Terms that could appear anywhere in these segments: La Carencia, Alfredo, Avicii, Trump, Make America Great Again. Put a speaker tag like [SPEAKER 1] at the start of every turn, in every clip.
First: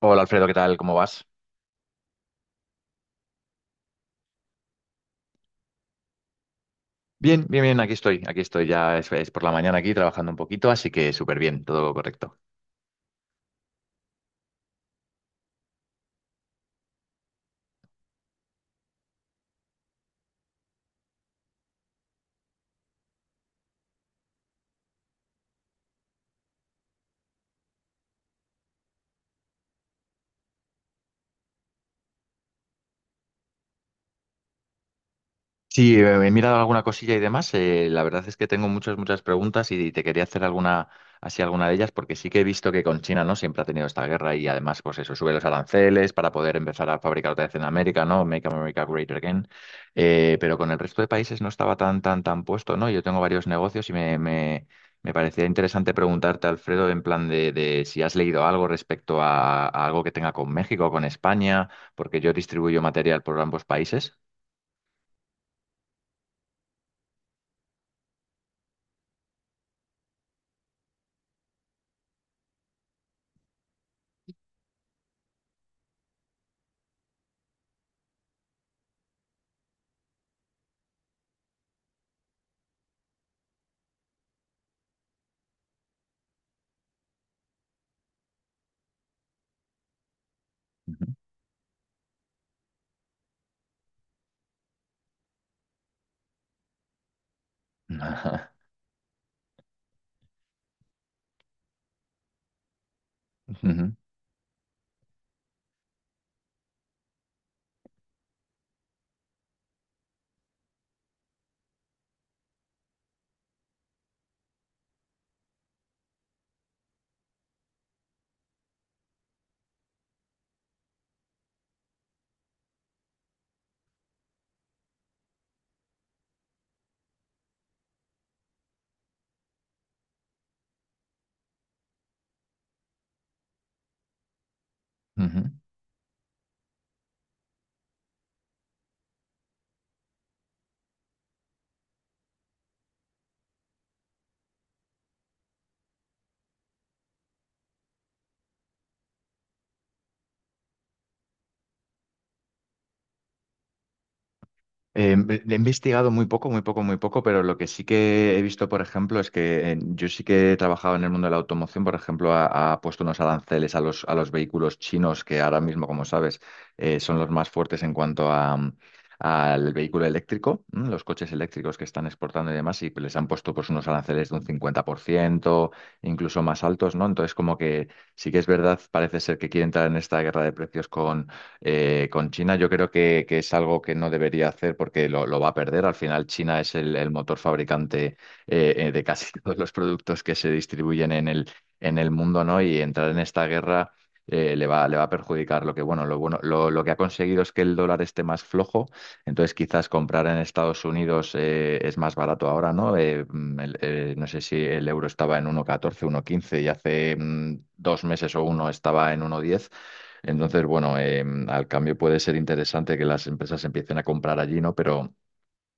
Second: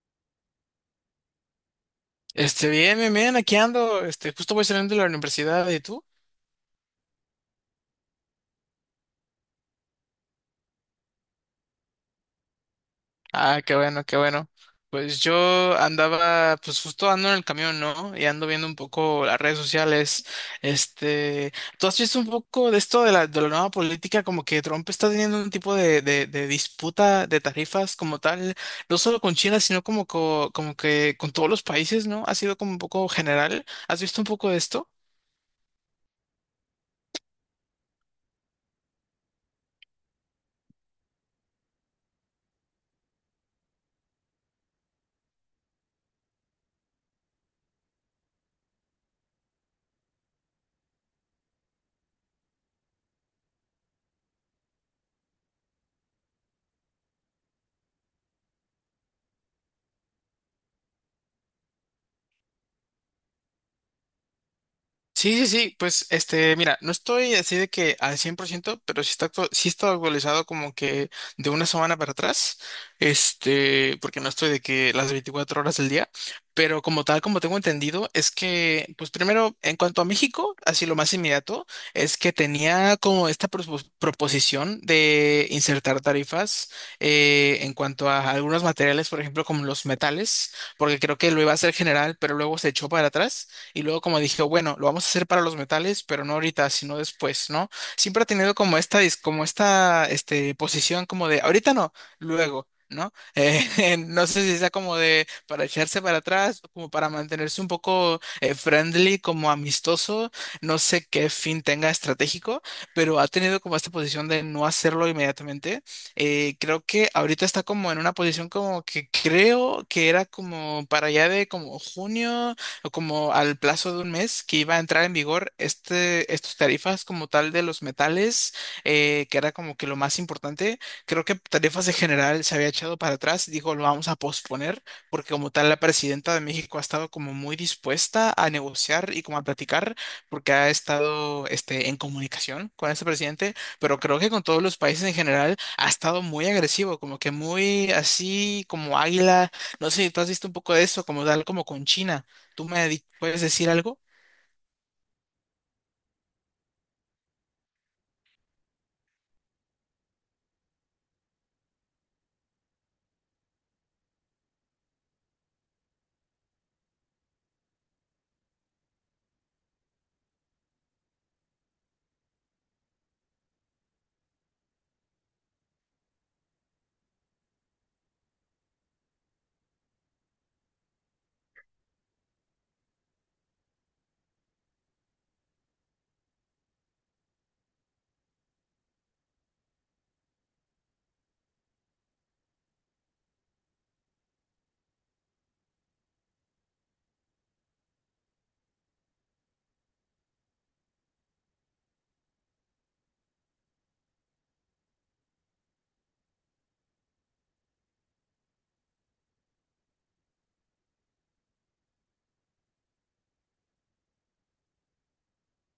[SPEAKER 1] Hola Alfredo, ¿qué tal? ¿Cómo vas?
[SPEAKER 2] Bien, bien, bien, aquí ando. Justo voy saliendo de la universidad, ¿y tú?
[SPEAKER 1] Bien, bien, bien, aquí estoy, ya es por la mañana aquí trabajando un poquito, así que súper bien, todo correcto.
[SPEAKER 2] Ah, qué bueno, qué bueno. Pues yo andaba, pues justo ando en el camión, ¿no? Y ando viendo un poco las redes sociales. Este, ¿Tú has visto un poco de esto de la nueva política? Como que Trump está teniendo un tipo de disputa de tarifas como tal, no solo con China, sino como, como que con todos los países, ¿no? Ha sido como un poco general. ¿Has visto un poco de esto?
[SPEAKER 1] Sí, he mirado alguna cosilla y demás. La verdad es que tengo muchas, muchas preguntas y te quería hacer alguna, así alguna de ellas, porque sí que he visto que con China, ¿no? Siempre ha tenido esta guerra y además, pues eso, sube los aranceles para poder empezar a fabricar otra vez en América, ¿no? Make America Great Again. Pero con el resto de países no estaba tan, tan, tan puesto, ¿no? Yo tengo varios negocios y me parecía interesante preguntarte, Alfredo, en plan de si has leído algo respecto a algo que tenga con México o con España, porque yo distribuyo material por ambos países.
[SPEAKER 2] Sí, sí, sí, pues mira, no estoy así de que al 100%, pero sí está, sí está actualizado como que de una semana para atrás, porque no estoy de que las 24 horas del día, pero como tal, como tengo entendido, es que, pues primero, en cuanto a México, así lo más inmediato, es que tenía como esta proposición de insertar tarifas en cuanto a algunos materiales, por ejemplo, como los metales, porque
[SPEAKER 1] Ujú.
[SPEAKER 2] creo que lo iba a hacer general, pero luego se echó para atrás. Y luego como dije, bueno, lo vamos a hacer para los metales, pero no ahorita, sino después, ¿no? Siempre ha tenido como esta, como esta, posición como de, ahorita no, luego. ¿No?
[SPEAKER 1] Ujú,
[SPEAKER 2] No sé si sea como de para echarse para atrás, como para mantenerse un poco friendly, como amistoso, no sé qué fin tenga estratégico, pero ha tenido como esta posición de no hacerlo inmediatamente. Creo que ahorita está como en una posición como que creo que era como para allá de como junio, como al plazo de 1 mes que iba a entrar en vigor estos tarifas como tal de los metales, que era como que lo más importante. Creo que tarifas de general se había echado para atrás y dijo, lo vamos a posponer, porque
[SPEAKER 1] ujú.
[SPEAKER 2] como tal la presidenta de México ha estado como muy dispuesta a negociar y como a platicar, porque ha estado en comunicación con este presidente, pero creo que con todos los países en general ha estado muy agresivo, como que muy así como águila. No sé si tú has visto un poco de eso, como tal como con China. ¿Tú puedes decir algo?
[SPEAKER 1] He investigado muy poco, muy poco, muy poco, pero lo que sí que he visto, por ejemplo, es que yo sí que he trabajado en el mundo de la automoción, por ejemplo, ha puesto unos aranceles a los vehículos chinos que ahora mismo, como sabes, son los más fuertes en cuanto al vehículo eléctrico, ¿m? Los coches eléctricos que están exportando y demás, y les han puesto pues unos aranceles de un 50%, incluso más altos, ¿no? Entonces, como que sí que es verdad, parece ser que quieren entrar en esta guerra de precios. Con China yo creo que es algo que no debería hacer porque lo va a perder. Al final China es el motor fabricante de casi todos los productos que se distribuyen en el mundo, ¿no? Y entrar en esta guerra le va a perjudicar. Bueno, lo bueno, lo que ha conseguido es que el dólar esté más flojo, entonces quizás comprar en Estados Unidos es más barato ahora, ¿no? No sé si el euro estaba en 1,14, quince y hace 2 meses o uno estaba en 1,10. Entonces, bueno, al cambio puede ser interesante que las empresas empiecen a comprar allí, ¿no? Pero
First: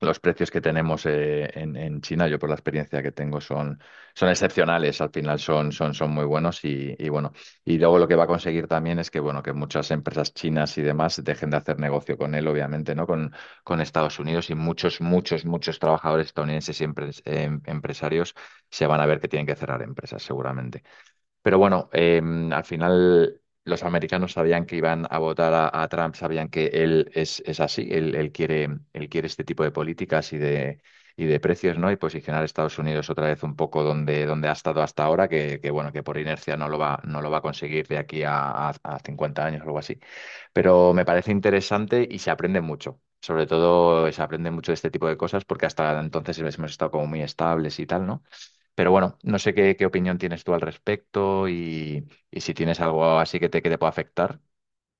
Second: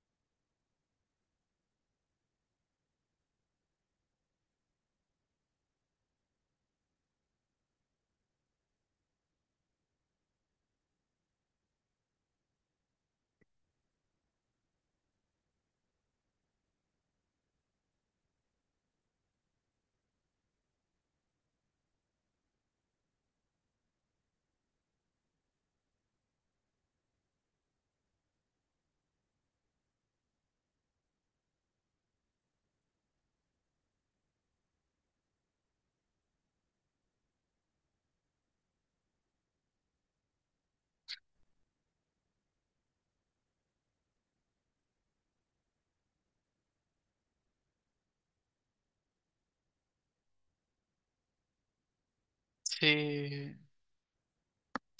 [SPEAKER 1] los precios que tenemos en China, yo por la experiencia que tengo, son excepcionales. Al final son muy buenos y bueno. Y luego lo que va a conseguir también es que, bueno, que muchas empresas chinas y demás dejen de hacer negocio con él, obviamente, ¿no? Con Estados Unidos y muchos, muchos, muchos trabajadores estadounidenses y empresarios se van a ver que tienen que cerrar empresas, seguramente. Pero bueno, al final los americanos sabían que iban a votar a Trump, sabían que él es así, él quiere este tipo de políticas y de precios, ¿no? Y posicionar a Estados Unidos otra vez un poco donde, donde ha estado hasta ahora, que bueno, que por inercia no lo va a conseguir de aquí a 50 años o algo así. Pero me parece interesante y se aprende mucho. Sobre todo se aprende mucho de este tipo de cosas porque hasta entonces hemos estado como muy estables y tal, ¿no? Pero bueno, no sé qué opinión tienes tú al respecto y si tienes algo así
[SPEAKER 2] Sí.
[SPEAKER 1] que te pueda afectar.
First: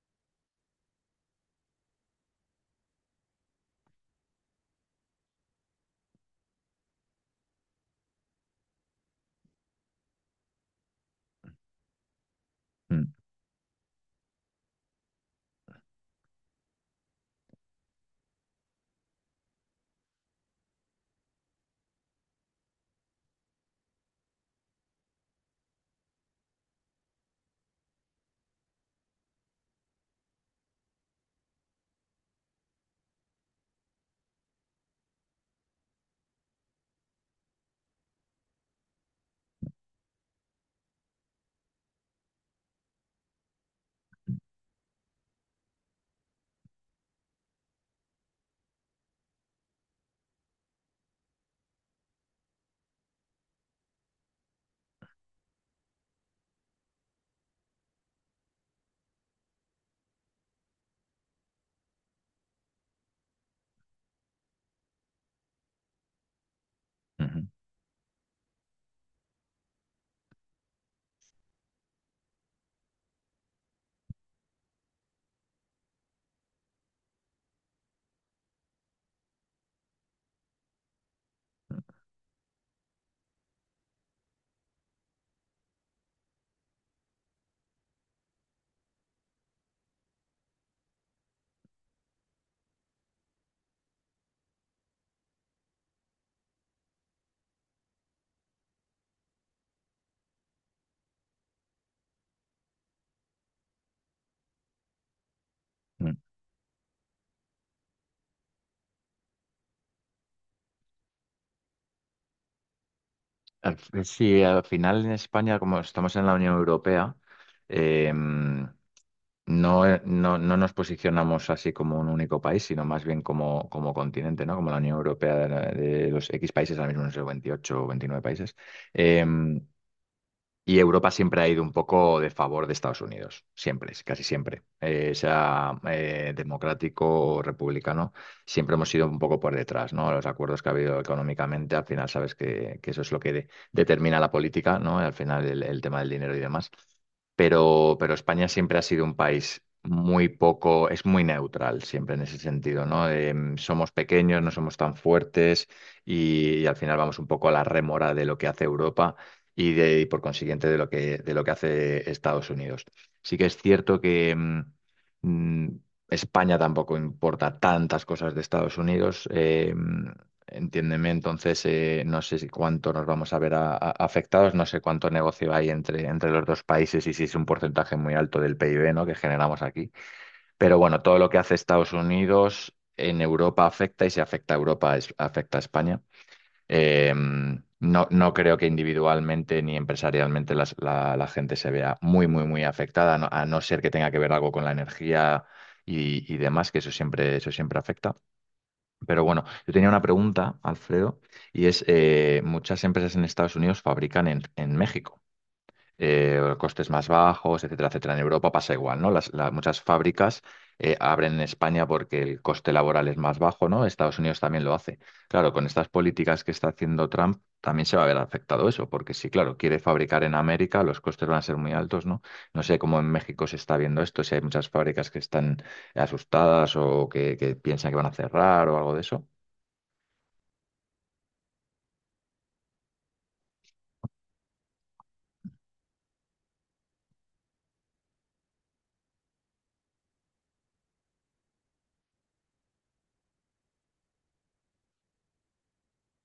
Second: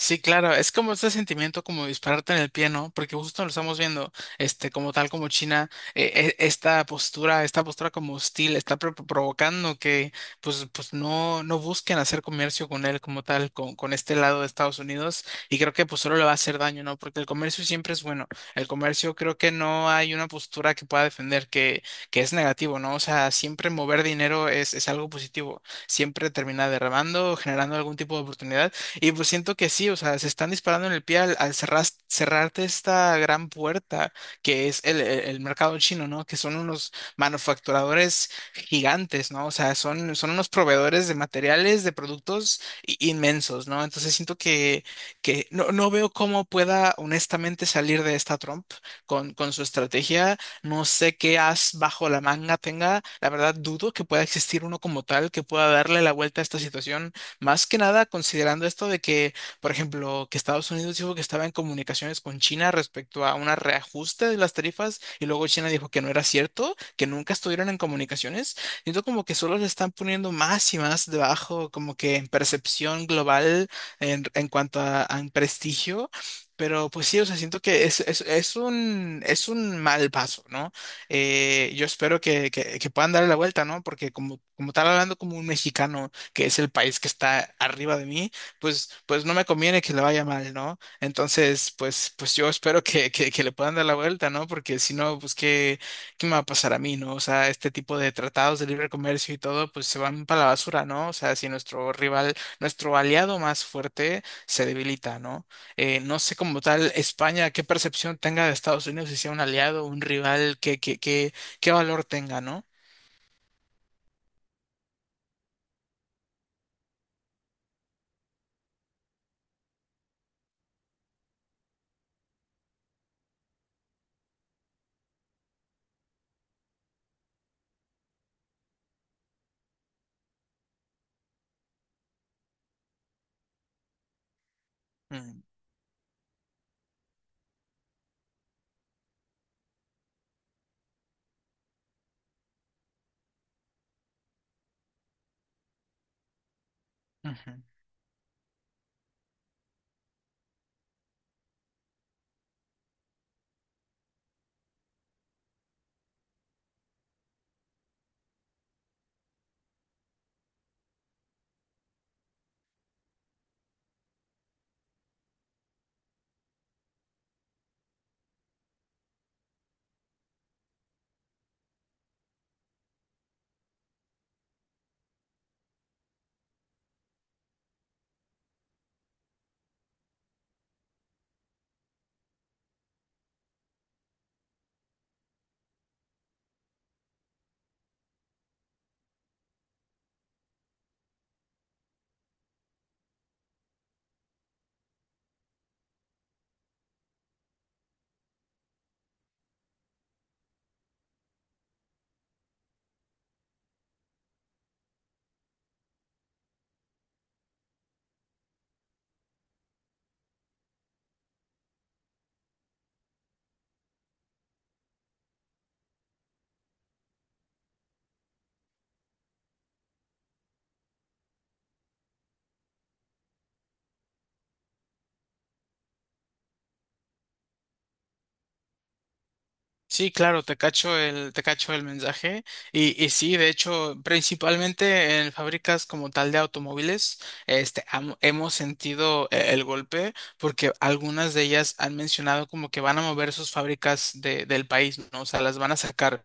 [SPEAKER 2] Sí, claro, es como este sentimiento como dispararte en el pie, ¿no? Porque justo lo estamos viendo, como tal, como China, esta postura como hostil, está provocando que, pues, pues no, no busquen hacer comercio con él
[SPEAKER 1] Mm,
[SPEAKER 2] como tal, con este lado de Estados Unidos, y creo que pues solo le va a hacer daño, ¿no? Porque el comercio siempre es bueno, el comercio creo que no hay una postura que pueda defender que es negativo, ¿no? O sea, siempre mover dinero es algo positivo, siempre termina derramando, generando algún tipo de oportunidad y pues siento que sí, o sea, se están disparando en el pie al, al cerrarte esta gran puerta que es el mercado chino, ¿no? Que son unos manufacturadores gigantes, ¿no? O sea, son, son unos proveedores de materiales, de productos inmensos, ¿no? Entonces siento que no, no veo cómo pueda honestamente salir de esta Trump con su estrategia. No sé qué as bajo la manga tenga. La verdad, dudo que pueda existir uno como tal que pueda darle la vuelta a esta situación más que nada considerando esto de que, por ejemplo, que Estados Unidos dijo que estaba en comunicaciones con China respecto a un reajuste de las tarifas y luego China dijo que no era cierto, que nunca
[SPEAKER 1] ujú,
[SPEAKER 2] estuvieron en comunicaciones. Siento como que solo le están poniendo más y más debajo, como que en percepción global en cuanto a prestigio. Pero pues sí, o sea, siento que es un mal paso, ¿no? Yo espero que puedan darle la vuelta, ¿no? Porque como, como estar hablando como un mexicano que es el país que está arriba de mí, pues, pues no me conviene que le vaya mal, ¿no? Entonces, pues, pues yo espero que le puedan dar la vuelta, ¿no? Porque si no, pues qué, qué me va a pasar a mí, ¿no? O sea, este tipo de tratados de libre comercio y todo, pues se van para la basura, ¿no? O sea, si nuestro rival, nuestro aliado más fuerte se debilita, ¿no?
[SPEAKER 1] mm.
[SPEAKER 2] No sé como tal España, qué percepción tenga de Estados Unidos, si sea un aliado, un rival, qué qué valor tenga, ¿no?
[SPEAKER 1] Sí, al final en España, como estamos en la Unión Europea, eh, no, no nos posicionamos así como un único país, sino más bien como, como continente, ¿no? Como la Unión Europea de los X países, ahora mismo no sé, 28 o 29 países. Em, Y Europa siempre ha ido un poco de favor de Estados Unidos, siempre, casi siempre.
[SPEAKER 2] Mm,
[SPEAKER 1] Sea democrático o republicano, siempre hemos sido un poco por detrás, ¿no? Los acuerdos que ha habido económicamente, al final sabes que eso es lo que determina la política, ¿no? Al final el tema del dinero y demás.
[SPEAKER 2] ujú.
[SPEAKER 1] Pero España siempre ha sido un país muy poco, es muy neutral siempre en ese sentido, ¿no? Somos pequeños, no somos tan fuertes y al final vamos un poco a la rémora de lo que hace Europa y por consiguiente de lo que hace Estados Unidos. Sí que es cierto que mm, España tampoco importa tantas cosas de Estados Unidos. Entiéndeme, entonces no sé si cuánto nos vamos a ver afectados, no sé cuánto negocio hay entre los dos países y si es un porcentaje muy alto del PIB, ¿no? Que generamos aquí. Pero bueno, todo lo que hace Estados Unidos en Europa afecta y si afecta a Europa afecta a España. Eh, no, no creo que individualmente ni empresarialmente la gente se vea muy, muy, muy afectada, a no ser que tenga que ver algo con la energía y demás, que eso siempre afecta. Pero bueno, yo tenía una pregunta, Alfredo, y es, muchas empresas en Estados Unidos fabrican en México costes más bajos, etcétera, etcétera. En Europa pasa igual, ¿no? Muchas fábricas abren en España porque el coste laboral es más bajo, ¿no? Estados Unidos también lo hace. Claro, con estas políticas que está haciendo Trump también se va a ver afectado eso, porque si, claro, quiere fabricar en América, los costes van a ser muy altos, ¿no? No sé cómo en México se está viendo esto, si hay muchas fábricas que están asustadas o que piensan que van a cerrar o algo de eso.
[SPEAKER 2] Sí, claro, te cacho te cacho el mensaje. Y sí, de hecho, principalmente en fábricas como tal de automóviles, hemos sentido el golpe porque algunas de ellas han mencionado como que van a mover sus fábricas del país, ¿no? O sea, las van a sacar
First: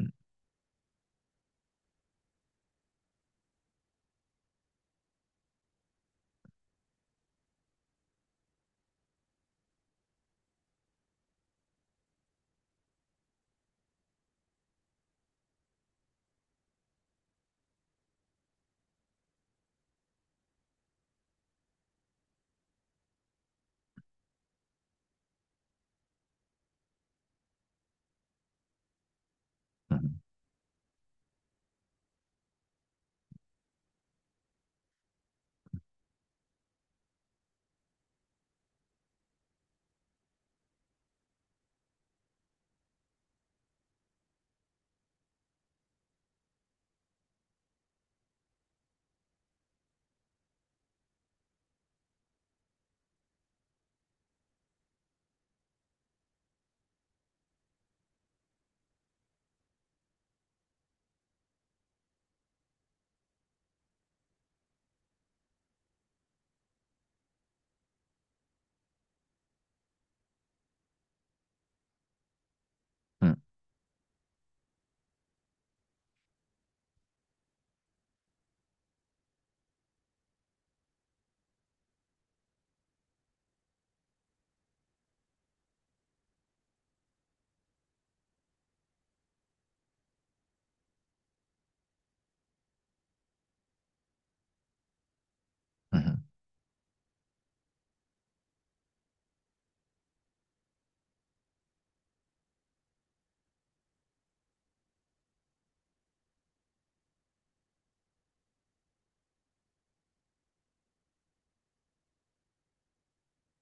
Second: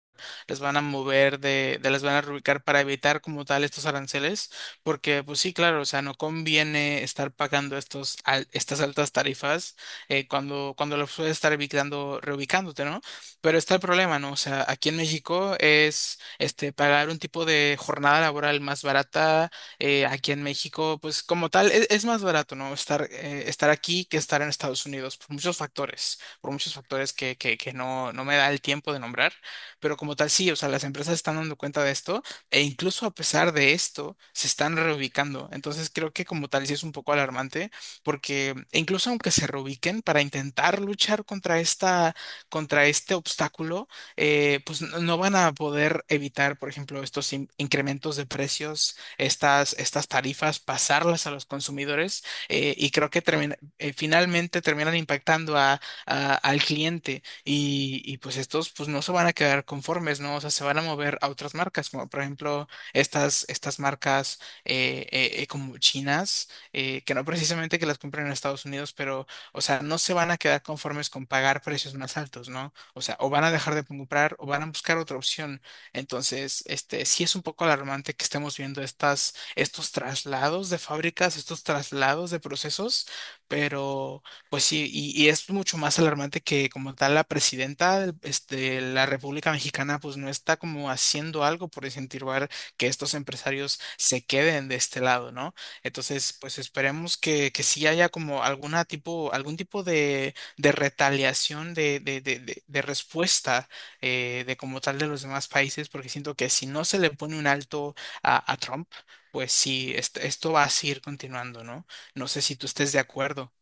[SPEAKER 1] Mm,
[SPEAKER 2] les van a mover de las van a reubicar para evitar como tal estos aranceles, porque pues sí, claro, o sea, no conviene estar pagando estos estas altas tarifas cuando, cuando los puedes estar evitando, reubicándote, ¿no? Pero está el problema, ¿no? O sea, aquí en México es este pagar un tipo de jornada laboral más barata aquí en México, pues como tal, es, más barato, ¿no? Estar, estar aquí que estar en Estados Unidos, por muchos factores que no, no me da el tiempo de nombrar, pero
[SPEAKER 1] ujú,
[SPEAKER 2] como tal, sí, o sea, las empresas están dando cuenta de esto e incluso a pesar de esto, se están reubicando. Entonces creo que como tal, sí es un poco alarmante porque e incluso aunque se reubiquen para intentar luchar contra esta, contra este obstáculo, pues no van a poder evitar, por ejemplo, estos incrementos de precios, estas, estas tarifas, pasarlas a los consumidores y creo que finalmente terminan impactando al cliente y pues estos pues no se van a quedar conformes, ¿no? O sea, se van a mover a otras marcas, como por ejemplo estas, estas marcas como chinas, que no precisamente que las compren en Estados Unidos, pero, o sea, no se van a quedar conformes con pagar precios más altos, ¿no? O sea, o
[SPEAKER 1] mm,
[SPEAKER 2] van a dejar de comprar o van a buscar otra opción. Entonces, sí es un poco alarmante que estemos viendo estas, estos traslados de fábricas, estos traslados de procesos, pero... Pues sí, y es mucho más alarmante que como tal la presidenta de la República Mexicana pues no está como haciendo algo por incentivar que estos empresarios se queden de este lado, ¿no?
[SPEAKER 1] ujú.
[SPEAKER 2] Entonces, pues esperemos que sí haya como alguna tipo, algún tipo de retaliación, de respuesta de como tal de los demás países, porque siento que si no se le pone un alto a Trump, pues sí, esto va a seguir continuando, ¿no? No sé si tú estés de acuerdo.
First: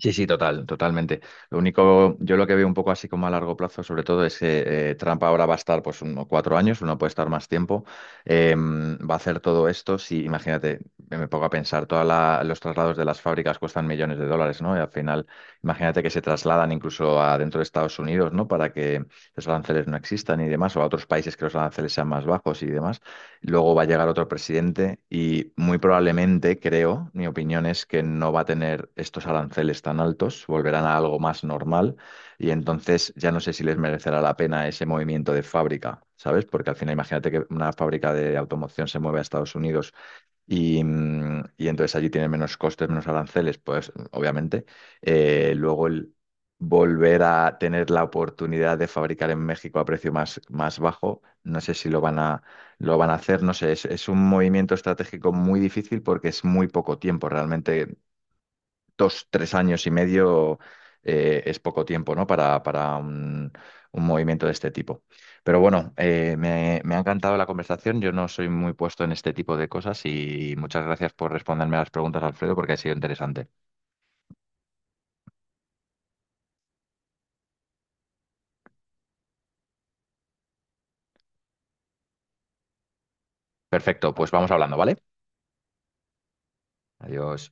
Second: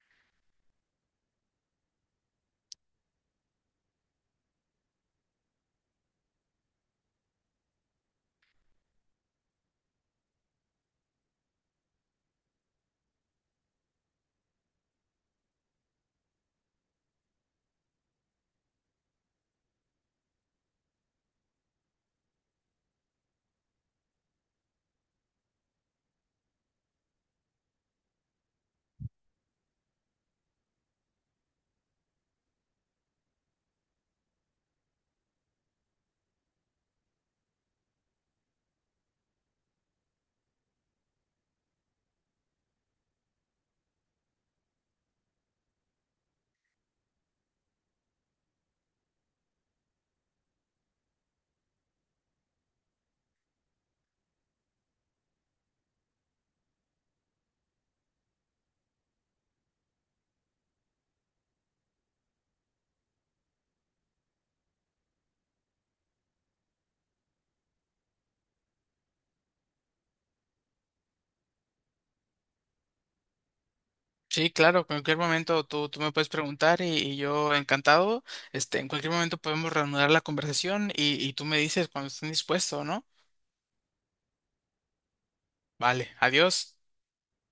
[SPEAKER 1] Sí, sí, total, totalmente. Lo único, yo lo que veo un poco así como a largo plazo, sobre todo, es que Trump ahora va a estar pues unos 4 años, uno puede estar más tiempo, va a hacer todo esto. Si, imagínate, me pongo a pensar, todos los traslados de las fábricas cuestan millones de dólares, ¿no? Y al final, imagínate que se trasladan incluso a dentro de Estados Unidos, ¿no? Para que los aranceles no existan y demás, o a otros países que los aranceles sean más bajos y demás. Luego va a llegar otro presidente y muy probablemente, creo, mi opinión es que no va a tener estos aranceles tan altos, volverán a algo más normal y entonces ya no sé si les merecerá la pena ese movimiento de fábrica, ¿sabes? Porque al final imagínate que una fábrica de automoción se mueve a Estados Unidos y entonces allí tiene menos costes, menos aranceles, pues obviamente. Luego el volver a tener la oportunidad de fabricar en México a precio más bajo, no sé si lo van a hacer, no sé, es un movimiento estratégico muy difícil porque es muy poco tiempo, realmente dos, tres años y medio es poco tiempo, ¿no? Para un movimiento de este tipo. Pero bueno, me ha encantado la conversación. Yo no soy muy puesto en este tipo de cosas y muchas gracias por responderme a las preguntas, Alfredo, porque ha sido interesante.
[SPEAKER 2] Sí, claro, en cualquier momento tú me puedes preguntar y yo encantado. En cualquier momento podemos reanudar la conversación y tú me dices cuando estés dispuesto, ¿no?
[SPEAKER 1] Perfecto, pues vamos hablando, ¿vale?
[SPEAKER 2] Vale, adiós.
[SPEAKER 1] Adiós.